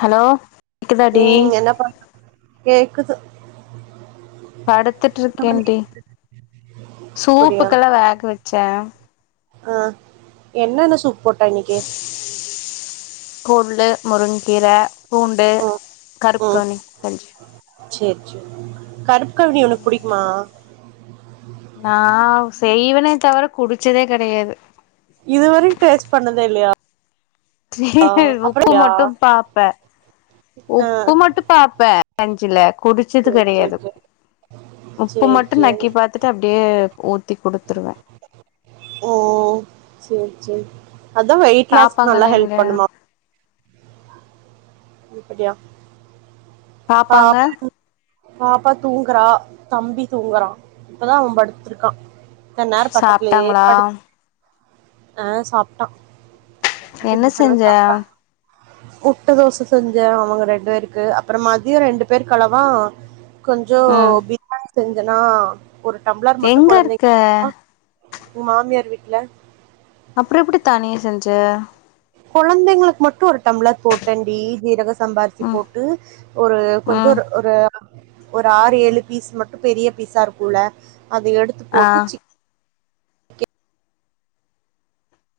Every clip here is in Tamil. ஹலோ கேக்குதா டி ம். என்ன பண்ற? கேக்குது. படுத்துட்டு இருக்கேன்டி சூப்புக்கெல்லா வேக வச்சேன் ஆஹ் என்னென்ன சூப் போட்ட இன்னிக்கி கொள்ளு முருங்கீர பூண்டு ம். கருப்கவுனி கஞ்சி சேரி சேரி கருப் க்கவ்னி உனக்கு புடிக்குமா நா செய்வே ன தவர குடிச்சதே கடயாது இதுவரிக் டேஸ்ட் பண்ணதே இல்லயா உப்பு மட்டும் பாப்பே ஆ. உப்பு மட்டும் பாப்பெ கஞ்சில குடிச்சது சரி, சரி, கடையாது சரி. உப்பு சரி, மட்டு சரி. நக்கி பாத்துட்டு அப்டியே ஊத்தி குடுத்துடுவேன் சேரி அதா வெயிட் லாஸ்க்கு நல்லா ஹெல்ப் எங்க பண்ணுமா இப்படியா பாப்பாங்க பாப்பா தூங்கறா தம்பி தூங்கறா இப்பதா அவ படுத்திருக்கா சாப்ட்டாங்களா ஆ சாப்ட்டா என்ன செஞ்ச முட்ட தோச செஞ்சே அவங்க ரெண்டு பேருக்கு அப்பறோ மதிய ரெண்டு பேருக்கு அளவா கொஞ்சோ ம் வி செஞ்சனா ஒரு டம்ளர் மட்டு எங்க இருக்க கொழந்தைங்க உ மாமியார் வீட்ல ஜ கொழந்தைங்களுக்கு மட்டு ஒரு டம்ளர் போட்டே டி ஜீரக சம்பாரிச்சி ம் போட்டு ஒரு ம் கொஞ்சோரு ஒரு ஒரு ஆறு ஏழு பீஸ் மட்டு பெரிய பீஸா இருக்குல அது எடுத்து ஆ போட்டு சிக்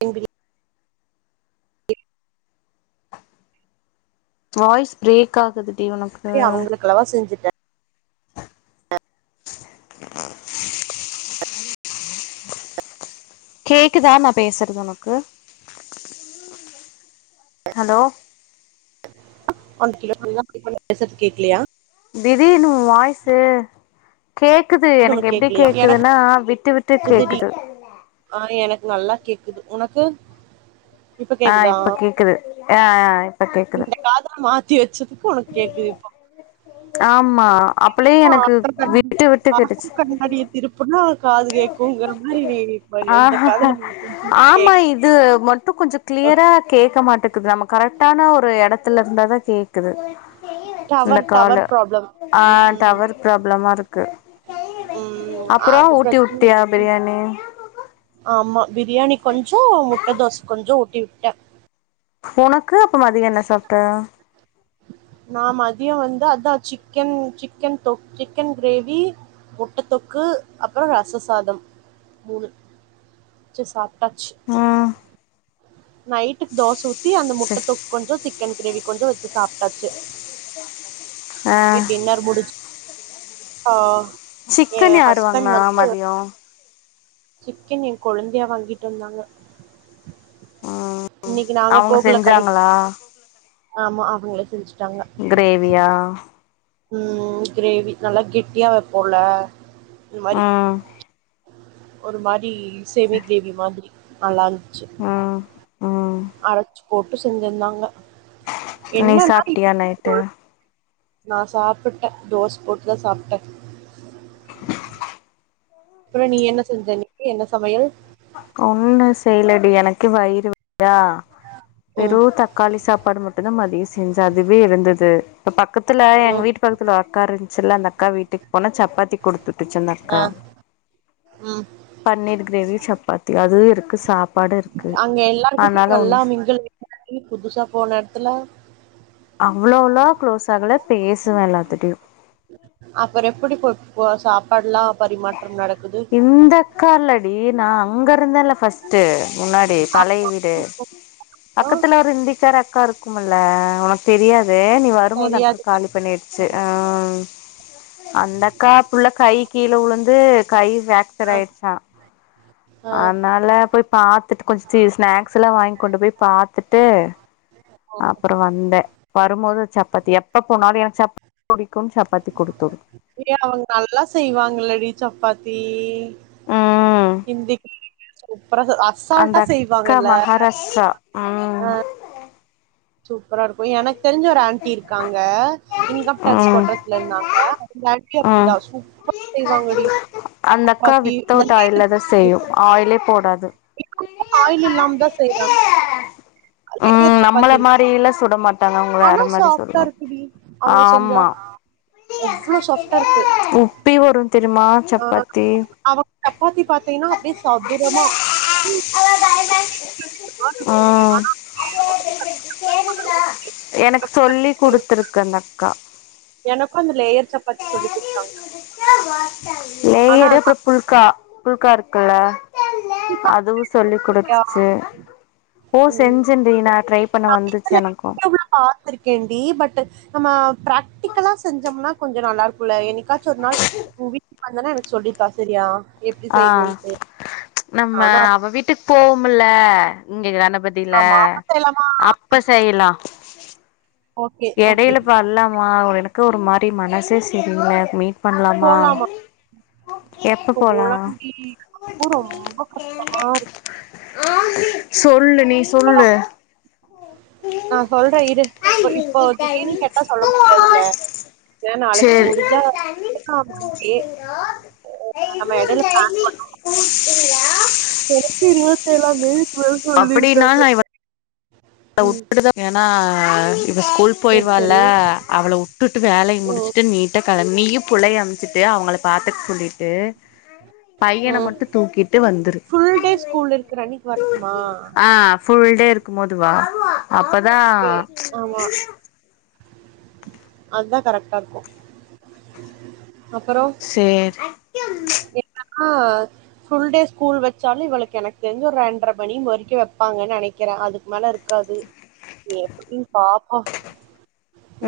கன் பிரி வாய்ஸ் பிரேக் ஆகுது ஏ அவுங்குளுக்கல்லவா செஞ்சிட்டே கேக்குதா நா பேசறது ஒனக்கு ஹலோ ஒன் [inaudible] பேசற்து கேக்கிலியா திடீர்னூ உ வாய்ஸ்சு கேக்குது எனக் உனக்கு எப்டி கேக்கலையா எனக்கு கேக்குதுனா விட்டு விட்டு கேக்குதுடி கேக்குது ஆ எனக்கு நல்லா கேக்குது உனக்கு இப்ப ஆ கேக்குதா இப்பே கேக்குது ஆ இப்பே கேக்குது உனக் கேக்குது இப்போ ஆம் மா அப்பலே எனக்கு விட்டு விட்டு கேட்டுச்சு வாசல் கண்ணாடிய திருப்புனா காது கேக்குங்கிற மாரி நீ இப்ப இந்த காதுல ஆமா கேக் இது மட்டு கொஞ்சோ க்ளியர்ரா கேக்கா மாட்டுது நம்ம கரெக்டான ஒரு எடத்துல இருந்தாதா கேக் கேக்குது இந்த டவர் டவர் கால ப்ராப்ளம் ஆ ம் டவர் ப்ராப்ளமா இருக்கு ம் அப்பறோ அது உட் பிரச்சனை குடுத்தியா இருக்கு. பிரியாணி ஆமா பிரியாணி கொஞ்சோ முட்ட தோச கொஞ்சோ விட்டா உனக்கு அப்ப மதிய என்ன சாப்ட நா மதியம் வந்து அதான் சிக்கன் சிக்கன் தொ சிக்கன் கிரேவி முட்டை தொக்கு அப்புறம் ரசசாதம் மூணு வச்சு சாப் டச்சு ம் நைட்டுக்கு தோச ஊத்தி அந்த முட்ட சரி தொக்கு கொஞ்சோ சிக்கன் கிரேவி கொஞ்சோ வச்சு சாப்டாச்சு ஆ ஏ டின்னர் முடிச்சு ஹா சிக்கன் யாரு வாங்கணா மதியோ சிக்கன் என் கொழுந்தியா வாங்கிட்டு வந்தாங்க ஆ ஹ இன்னைக்கு நாங்க அவங்க போகல கடைக்கு செஞ்சாங்களா ஆமா அவங்களே செஞ்சு கிரேவியா ம் கிரேவி நல்லா கெட்டியா வப்போல்ல ஆ ஒரு மாரி செமி கிரேவி மாதிரி நல்லா ஆ ஆ அரச்சு போட்டு செஞ்சிந்தாங்க நீ சாப்ட்டியா நைட்டு நா சாப்புட்டே தோச போட்டுதா சாப்ட்டே அப்புறோ நீ என்ன செஞ்ச இன்னக்கி என்ன சமையல் ஒன்னு செய்லடி எனக்கே வயி [inaudible] ம் வெறு தக்காளி சாப்பாடு மட்டுதா மதிய செஞ்சே அதுவே இருந்தது ப்ப பப் க்கத்தில எங்க ம் வீட்டு பக்கத்தில ஒரு அக்கா இருஞ் சில்ல அந்த அக்கா வீட்டுக் போனே சப்பாத்தி குடுத்து டுச்சு ஆ அந்தக்கா ம் பன்னீர் கிரேவியு சப் பாத்தி அது இருக்கு சாப் அங்க எல்லாருகிட்டயு நல்லா மிங்குல் [inaudible] புதுசா போன எட்த்துல அவ்ளோவள்லா கு்ளோஸ் ஆகல பேசுவே எல்லாத்துட்டயு அப்புற எப்பிடி போ போஸ் சாப்பாட்லா இந்தக்கால்ல டி நா அங்க இருந்தெல்ல ஃபஸ் ட்டு முன்னாடி பழைய ஆமா வீடு பக்கத்துல ஒரு இந்திக்கார அக்கா இருக்குமுல்ல உனக் தெரியாது நீ வரும்போது அக்கா தெரியாது காலி பண்ணிர்ச்சு அ அந்த அக்கா புள்ள கை கீழ உழு ந்து கை ஃபிராக்சர் ஆயிருச்சா ஆ அதனால போய் பாத்துட்டு கொஞ்ச தி ஸ்நாக்ஸ் எல்லா வாய்ங் கொண்டு போய் பாத்துட்டு அப்புற வந்தே வருமோ து சப்பாத்தி எப்ப போனாலு எனக் [inaudible] ஏ அவுங் நல்லா செய்வாங்கள்லடி சப்பா தீ ம் ஹிந்தி சூப்பரா அந்த அசால்ட்டா அக்கா செய்வாங்கல்ல மகாராஷ்டிரா ம் அ சூப்பராரு கு எனக் தெரிஞ்ச ஒரு ஏன்ட்டி இருக்காங்க இன்கம் டேக்ஸ் ம் கோட்ரஸ்ல இந்தாங்க வாழ்க்கையு ம் அப்பிடிதா சூப்ப அந்த அக்கா இந்த வித்தவுட் ஆயில்ல தா நேரத்துக்கு செய்யு ஆயிலே போடாது ஆயில் இல்லாம தா செய்றாங் உம் நம்மள மாரியில்லா சுட மாட்டாங்க அவங்க ஆனா வேற மாரி சாஃப்டா சுடுவாங்க இருக்குடி அவுங்க செஞ்சா ஆமா எவ்ளோ சாஃப்டா இருக்கு உப்பி வரு தெரியுமா ஆஹ் ஆஹ் சப்பாத்தி அவுங் சப்பாத்தி பாத்தீங்கன்னா அப்டியே சதுரம்மா உம் ஆனா அப்படியே டக்கு டக்குன்னு பண்ணவும் முடியாது. எனக்கு டக்கு சொல்லி குடுத்துருக்கு அந்த அக்கா எனக்கு அந்த லேயர் சப்பாத்தி சொல்லி குடுத்தாங் லேயரு அப்புற புல்கா புல்கா இருக் க்குள்ள இருக்கா அதுவு சொல்லி இல்லையா? குடுத்துச்சு ஓ ம். செஞ்சே டி நா ட்ரை பண்ண நான் வந்துச்சு இதுல எனக்கு யூடியூப்ல பார்த்திருக்கேன்டி பட் நம்ம பிராக்டிக்கலா செஞ்சோம்னா கொஞ்சோ நல்லா இருக்கும்ல்ல என்னிக்கா சொன்னால் பூவி வந்தானா எனக்கு சொல்லித்தா செரியா ஆஹ் நம்ம நானும் அவ வீட்டுக் போ ம்முள்ள இங்கதான பதில ஆமா. அப்பத்தெல்லாமா அப்ப செய்யிலா ஓகே, ஓகே. எடையில [unintelligible] எனக் க்கு ஒரு மாரி மனசே செரில மீட் பண்லாமா போலாமா எப்ப போலா போலாண்டி எனக்கு ரொம்ப கஷ்டமா இருக் சொ சொல்லு நீ சொல்லு நா சொல்றே இரு இப்ப இப்போ திடீர்னு கேட்டா சொல்ல முடியாதுள்ள ஏ நாளைக்கு சேரி முடிஞ்சா [unintelligible] ஓகே எடையில பிளான் பண்ணோ கொழப்பிரு இருபத்தேழாந்தேதி [unintelligible] சொல்லிருக் நானா இ்வ ளா உட்டுட்டு தா ஏனா இவ ஸ்கூல் சரி, போய்ருவா இல்ல சரி. அவ்வள உட் உட்டுட்டு வேலய ம், முடிச்சட்டு நீட்டா கெளம் நீயு புள்ளைய அம் வெச்சிட்டு அவங்கள பாத்துக்க சொல்லிட்டு பையன ம். மட்டு தூக்கிட்டு வந்துரு ஃபுல் டே ஸ்கூல் இருக்கிற அன்னைக்கு வரட்டுமா? ஆ ஃபுல்டே இருக் த்து வா அப்பதா அதா கரெக்டா இருக்கு சேரி ஆ ஃபுல்டே ஸ்கூல் வெச்சாலு இவளுக்கு எனக்கு தெரிஞ்சு ஒரு ரெண்டர மணி வரைக்கு வெப்பாங்கன் நெனைக்கிறே அதுக்கு மேல இருக்காது எப்டின் பாப்போ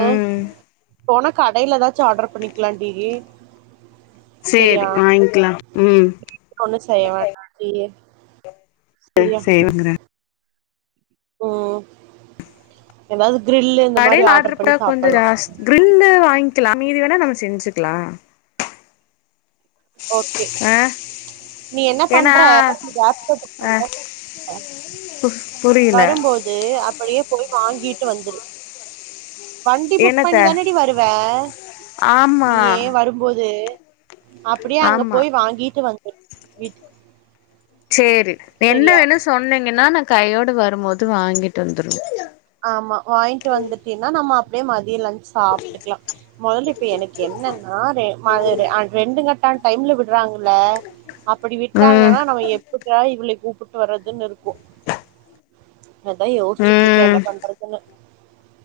ம் போன கடைல எதாச்சு ஆடர் பண்ணிக்கலான்டி சேரி வாங்க்லா ம் ஒண்ணு செய்ய வேண்டாண்டி சரியா செய்வாங்கற ம் எதாது கடைல ஆடர் கொஞ்சோ ஜாஸ் கிரில்லு வாங் க்கலா மீதி வேனா நம்ம செஞ்சுக்லா ஓகே ஆ நீ என்ன ஏன்னா பண்ற ஆ பு [inaudible] புரியல வரும்போது அப்படியே போய் வாங்கிட்டு வந்துரு வண்டி புக் என்னத்த பண்ணி தானடி வருவே ஆமா நீயே வரும்போது அப்படியே அங்க ஆமா போய் வாங்கிட்டு வந் வீட் சேரி என்ன வேணும் சொன்னீங்கன்னா ந கையோடு வரும்போது வாங்கிட்டு வந்துரு ஆம்மா வாங்கிட்டு வந்துட்டீன்னா நம்ம அப்டியே மதியம்லஞ்சு சாப்ட்டுக்கலா மொதல்ல இப்ப எனக்கு என்னன்னா ரெ ம ரெண்டு கட்டான் டைம்ல விடுறாங்கல அப்படி ம் விட்டாங்கன்னா நம்ம எப்ப க இவள கூப்ட்டு வறதுன் இருக்கும் அதா யோசிச்சுட்டு இருக்கேன்ட ம் பண்றதுன்னு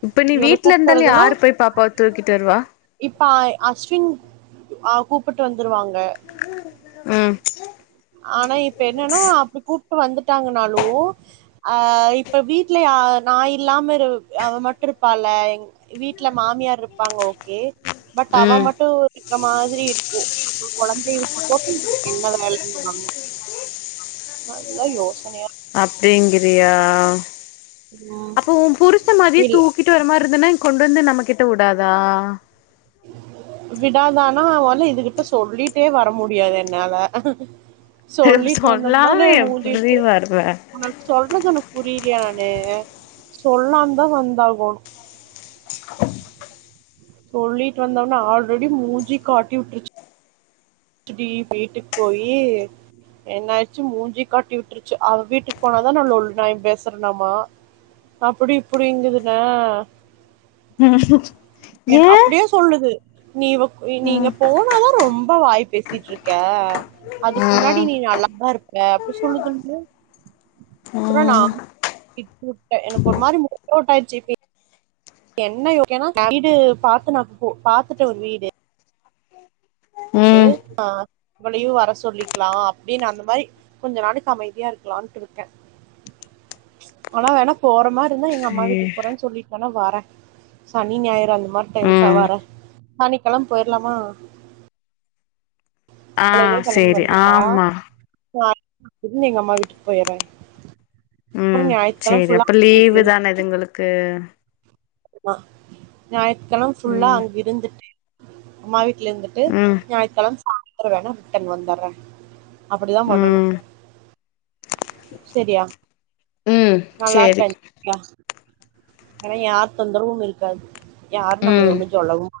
இப்ப நீ வீட்டல கூப்ட்டு இருந்தாலும் வர்றதுன்னா யாரு போய் பாப்பாவ தூக்கிட்டு வருவா பாய் அஷ்வின் அ கூப்புட்டு வந் ம் ஆனா இப்ப என்னன்னா அப்டி கூப்ட்டு வந்துட்டாங்கன்னாலும் ஆ இப்ப வீட்ல யா நா இல்லாம இரு அவ மட்டும் இருப்பால எங் வீட்ல மாமியார் இருப்பாங்க ஓகே பட் அவ ம் மட்டு க மாதிரி இருக்கும் அப்புறோ கொழந்தைய விட்டு போ உங்களுக்கு அம் நல்ல யோஸ் அப்படிங்கிறியா ம் அப்போ உன் புருஷன் மாதிரியே இல்ல தூக்கிட்டு வர மாதிரியே இருந்தன்னா கொண்டு வந்து நம்ம கிட்ட வுடாதா விடாதானா ல்ல இதுகிட்ட சொல்லிட்டு ட்டே வர முடியாது என்னால சொல்லிட்டு வந்தோம்னாலே சொல்லாம எப்டி மூதிட்டு வருவ உனக்கு சொல்றது எனக்கு புரி நானே சொல்லாம தான் வந்தாகுனோம் சொல்லிட்டு வந்தம்னா ஆல்ரெடி மூஞ்சி காட்டி விட்டுருச்சு ச்சுடி வீட்டுக்கு போயி என்னாச்சு மூஞ்சி காட்டி விட்டுருச்சு அவ வீட்டுக்கு போனாதான் நான் லொல்லு நாயம் பேசுறேனாமா அப்படி இப்படிங்குதுனா ம் [unintelligible] என் அப்படியே சொல்லுது நீ நீங்க ம் போனா தான் ரொம்ப ரொம்ப வாய் பேசிட்டு இருக்கே அதுக்கு முன்னாடி நீ நல்லாதான் இருப்ப அ அப்படி சொல்லுதுங்கல அப்புறம் ம் நான் எனக்கு ஒரு மாதிரி மூடு அவுட் ஆயிடிடுச்சு என்ன ஒகே னா வீடு பாத்து நா போ பாத்துட்டே ஒரு வீடு ந்து ம் ஆஹ் அவ்வளையும் வர சொல்லிக்கலாம் அப்படின்னு அந்த மாரி கொஞ்ச நாளைக் அமைதியா இருக்கலாம்ட்டு இருக்கேன் ஆனா வேணா போற மாரி இருந்தா எங்க சே அம்மா வீட்டுக்கு போறேன்னு சொல்லிபோனா வரேன் சனி ஞாயிறும் அந்த மாரி டைம்ஸா ம் சனிக்கிழமை போயிரலாமா காலையிலயே ஆஹ் சரி ஆமா ந்து எங்க அம்மா வீட்டுக்கு போய்றேன் உம் சரி அப்ப லீவு தானே இதுங்களுக்கு ஆமா ஞா இங்கலாம் ஃபுல்லா ம் அங்க இருந்துட்டு மைட் கீலந்துட்டு ம் ஞாய்க்கழம் அ [unintelligible] வேணா முட்டன் வந்ர்அ அப்படிதா பண்ணணும் ம் சரியா ம் நல்லா சேரி இருக்க [unintelligible] ஆனா யார் தொந்தரவும் இருக்காது யாரும் நம்மளய ம் ஒண்ணும் சொல்லவும் [inaudible]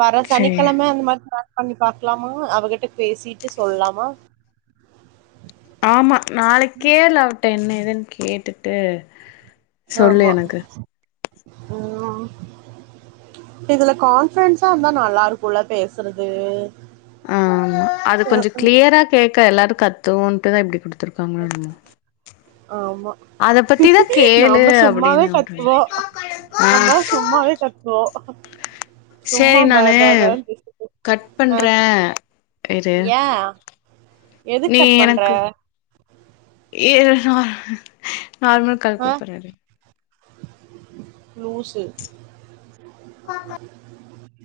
வர சேரி சனிக்கிழம அந் மாரி தா பண்ணி பாக்லாமா அவகிட்ட பேசிட்டு சொல்லாமா ஆமா நாளைக்கே லவ்டேன்நே என் கேட்டுட்டு சொல்லு எனக்கு உஉம்-இதுல கான்பிரன்ஸா இருந்தா நல்லா இருக்கும்ல பேசுறது ஆ அது அஹ் கொஞ்ச அஹ் கிளியரா கே கேக்குற எல்லா கத்துன்டுதா இப்டி புடுச்சு குர்த்திருக்காங்க என்னமோ ஆமா அத பத்திதா கேளு நாம சும்மாவே அப்டின்னு அவட்ட கத்துவோம் ஆ நம்ம சும்மாவே கத்துவோம் சும்மா சேரி பா நானு ப வ ன்து கட் ஆங் பண்றே இரு ஏன் எதுக்கட் பண்ற ஏ அ ஆங் நார்மல் கால் கூப்பட்ற இரு லூசு [inaudible]